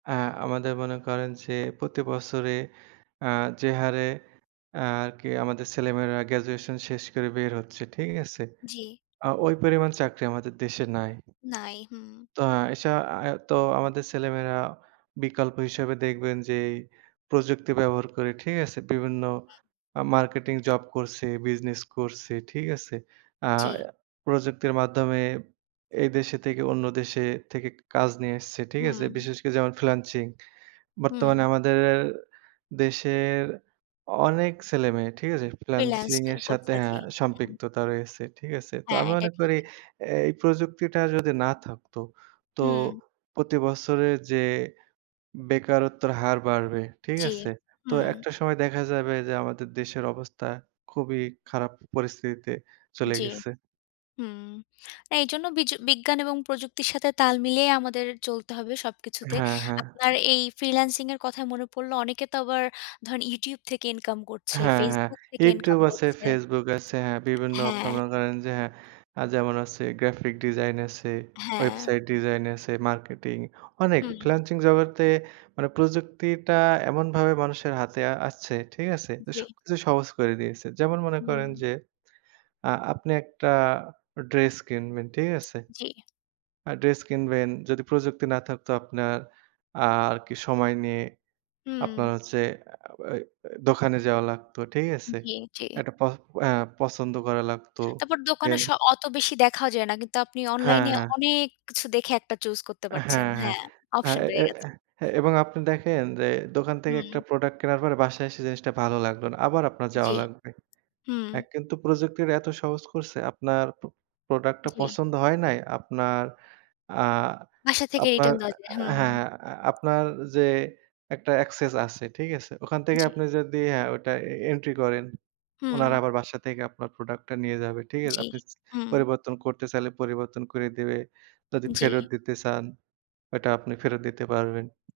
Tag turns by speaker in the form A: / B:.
A: আ আমাদের মনে করেন যে প্রতি বছরে আ যে হারে আর কি আমাদের ছেলেমেয়েরা graduation শেষ করে বের হচ্ছে, ঠিক আছে?
B: জি।
A: আ ওই পরিমাণ চাকরি আমাদের দেশে নাই।
B: নাই, হুম।
A: তো সা আ তো আমাদের ছেলেমেয়েরা বিকল্প হিসেবে দেখবেন যে প্রযুক্তি ব্যবহার করে, ঠিক আছে? বিভিন্ন আ marketing job করছে, business করছে, ঠিক আছে? আ
B: জি।
A: প্রযুক্তির মাধ্যমে এই দেশে থেকে অন্য দেশে থেকে কাজ নিয়ে আসছে, ঠিক আছে?
B: হুম।
A: বিশেষ করে যেমন freelancing
B: হুম।
A: বর্তমানে আমাদের এর দেশের অনেক ছেলেমেয়ে, ঠিক আছে?
B: freelance
A: freelancing
B: কে
A: এর সাথে
B: করছে, জি
A: হ্যাঁ
B: হুম।
A: সম্পৃক্ততা রয়েছে, ঠিক আছে? তো
B: হ্যাঁ,
A: আমি
B: এটা
A: মনে
B: ঠিক।
A: করি এই প্রযুক্তিটা যদি না থাকতো তো
B: হুম।
A: প্রতি বছরে যে বেকারত্বের হার বাড়বে, ঠিক
B: জি,
A: আছে? তো
B: হুম।
A: একটা সময় দেখা যাবে যে আমাদের দেশের অবস্থা খুবই খারাপ পরিস্থিতিতে চলে
B: জি,
A: গেছে।
B: হুম। এইজন্য বিজ বিজ্ঞান এবং প্রযুক্তির সাথে তাল মিলিয়ে আমাদের চলতে হবে সবকিছুতে।
A: হ্যাঁ, হ্যাঁ।
B: আপনার এই freelancing এর কথায় মনে পড়লো অনেকে তো আবার ধরেন YouTube থেকে income করছে,
A: হ্যাঁ, হ্যাঁ।
B: Facebook থেকে income
A: YouTube আছে,
B: করছে।
A: Facebook আছে, হ্যাঁ। বিভিন্ন আপনারা
B: হ্যাঁ।
A: মনে করেন যে হ্যাঁ, আ যেমন আছে graphic design আছে,
B: হ্যাঁ।
A: website design আছে, marketing অনেক
B: হুম।
A: freelancing জগতে মানে প্রযুক্তিটা এমনভাবে মানুষের হাতে আসছে, ঠিক আছে?
B: জি।
A: সবকিছু সহজ করে দিয়েছে। যেমন মনে করেন
B: হুম।
A: যে আ আপনি একটা dress কিনবেন, ঠিক আছে?
B: জি।
A: আ dress কিনবেন যদি প্রযুক্তি না থাকতো আপনার আর কি সময় নিয়ে
B: হুম।
A: আপনার হচ্ছে আ ওই দোকানে যাওয়া লাগতো, ঠিক আছে?
B: জি, জি।
A: একটা পহ অ্যা পছন্দ করা লাগতো।
B: তারপর দোকানে
A: Then
B: স অত বেশি দেখাও যায় না, কিন্তু আপনি
A: হ্যাঁ,
B: online এ
A: হ্যাঁ।
B: অনেক কিছু দেখে একটা choose করতে পারছেন।
A: হ্যাঁ, হ্যাঁ।
B: হ্যাঁ,
A: হ্যাঁ
B: option বেড়ে
A: এ
B: গেছে।
A: এ এবং আপনি দেখেন যে দোকান থেকে একটা
B: হুম।
A: product কেনার পরে বাসায় এসে জিনিসটা ভালো লাগলো না আবার আপনার
B: জি,
A: যাওয়া লাগবে।
B: হুম।
A: অ্যা কিন্তু প্রযুক্তিটা এত সহজ করছে আপনার পো product টা
B: জি।
A: পছন্দ হয় নাই। আপনার আ
B: বাসা থেকে
A: আপনার
B: return দেওয়া যায়,
A: হ্যাঁ,
B: হুম।
A: হ্যাঁ আপনার যে একটা access আছে, ঠিক আছে? ওখান থেকে
B: জি।
A: আপনি যদি হ্যাঁ ওটা এ entry করেন, উনারা
B: হুম।
A: আবার বাসা থেকে আপনার product টা নিয়ে যাবে, ঠিক আছে?
B: জি,
A: আপনি
B: হুম।
A: পরিবর্তন করতে চাইলে পরিবর্তন কইরে দিবে যদি ফেরত
B: জি।
A: দিতে চান, ওটা আপনি ফেরত দিতে পারবেন।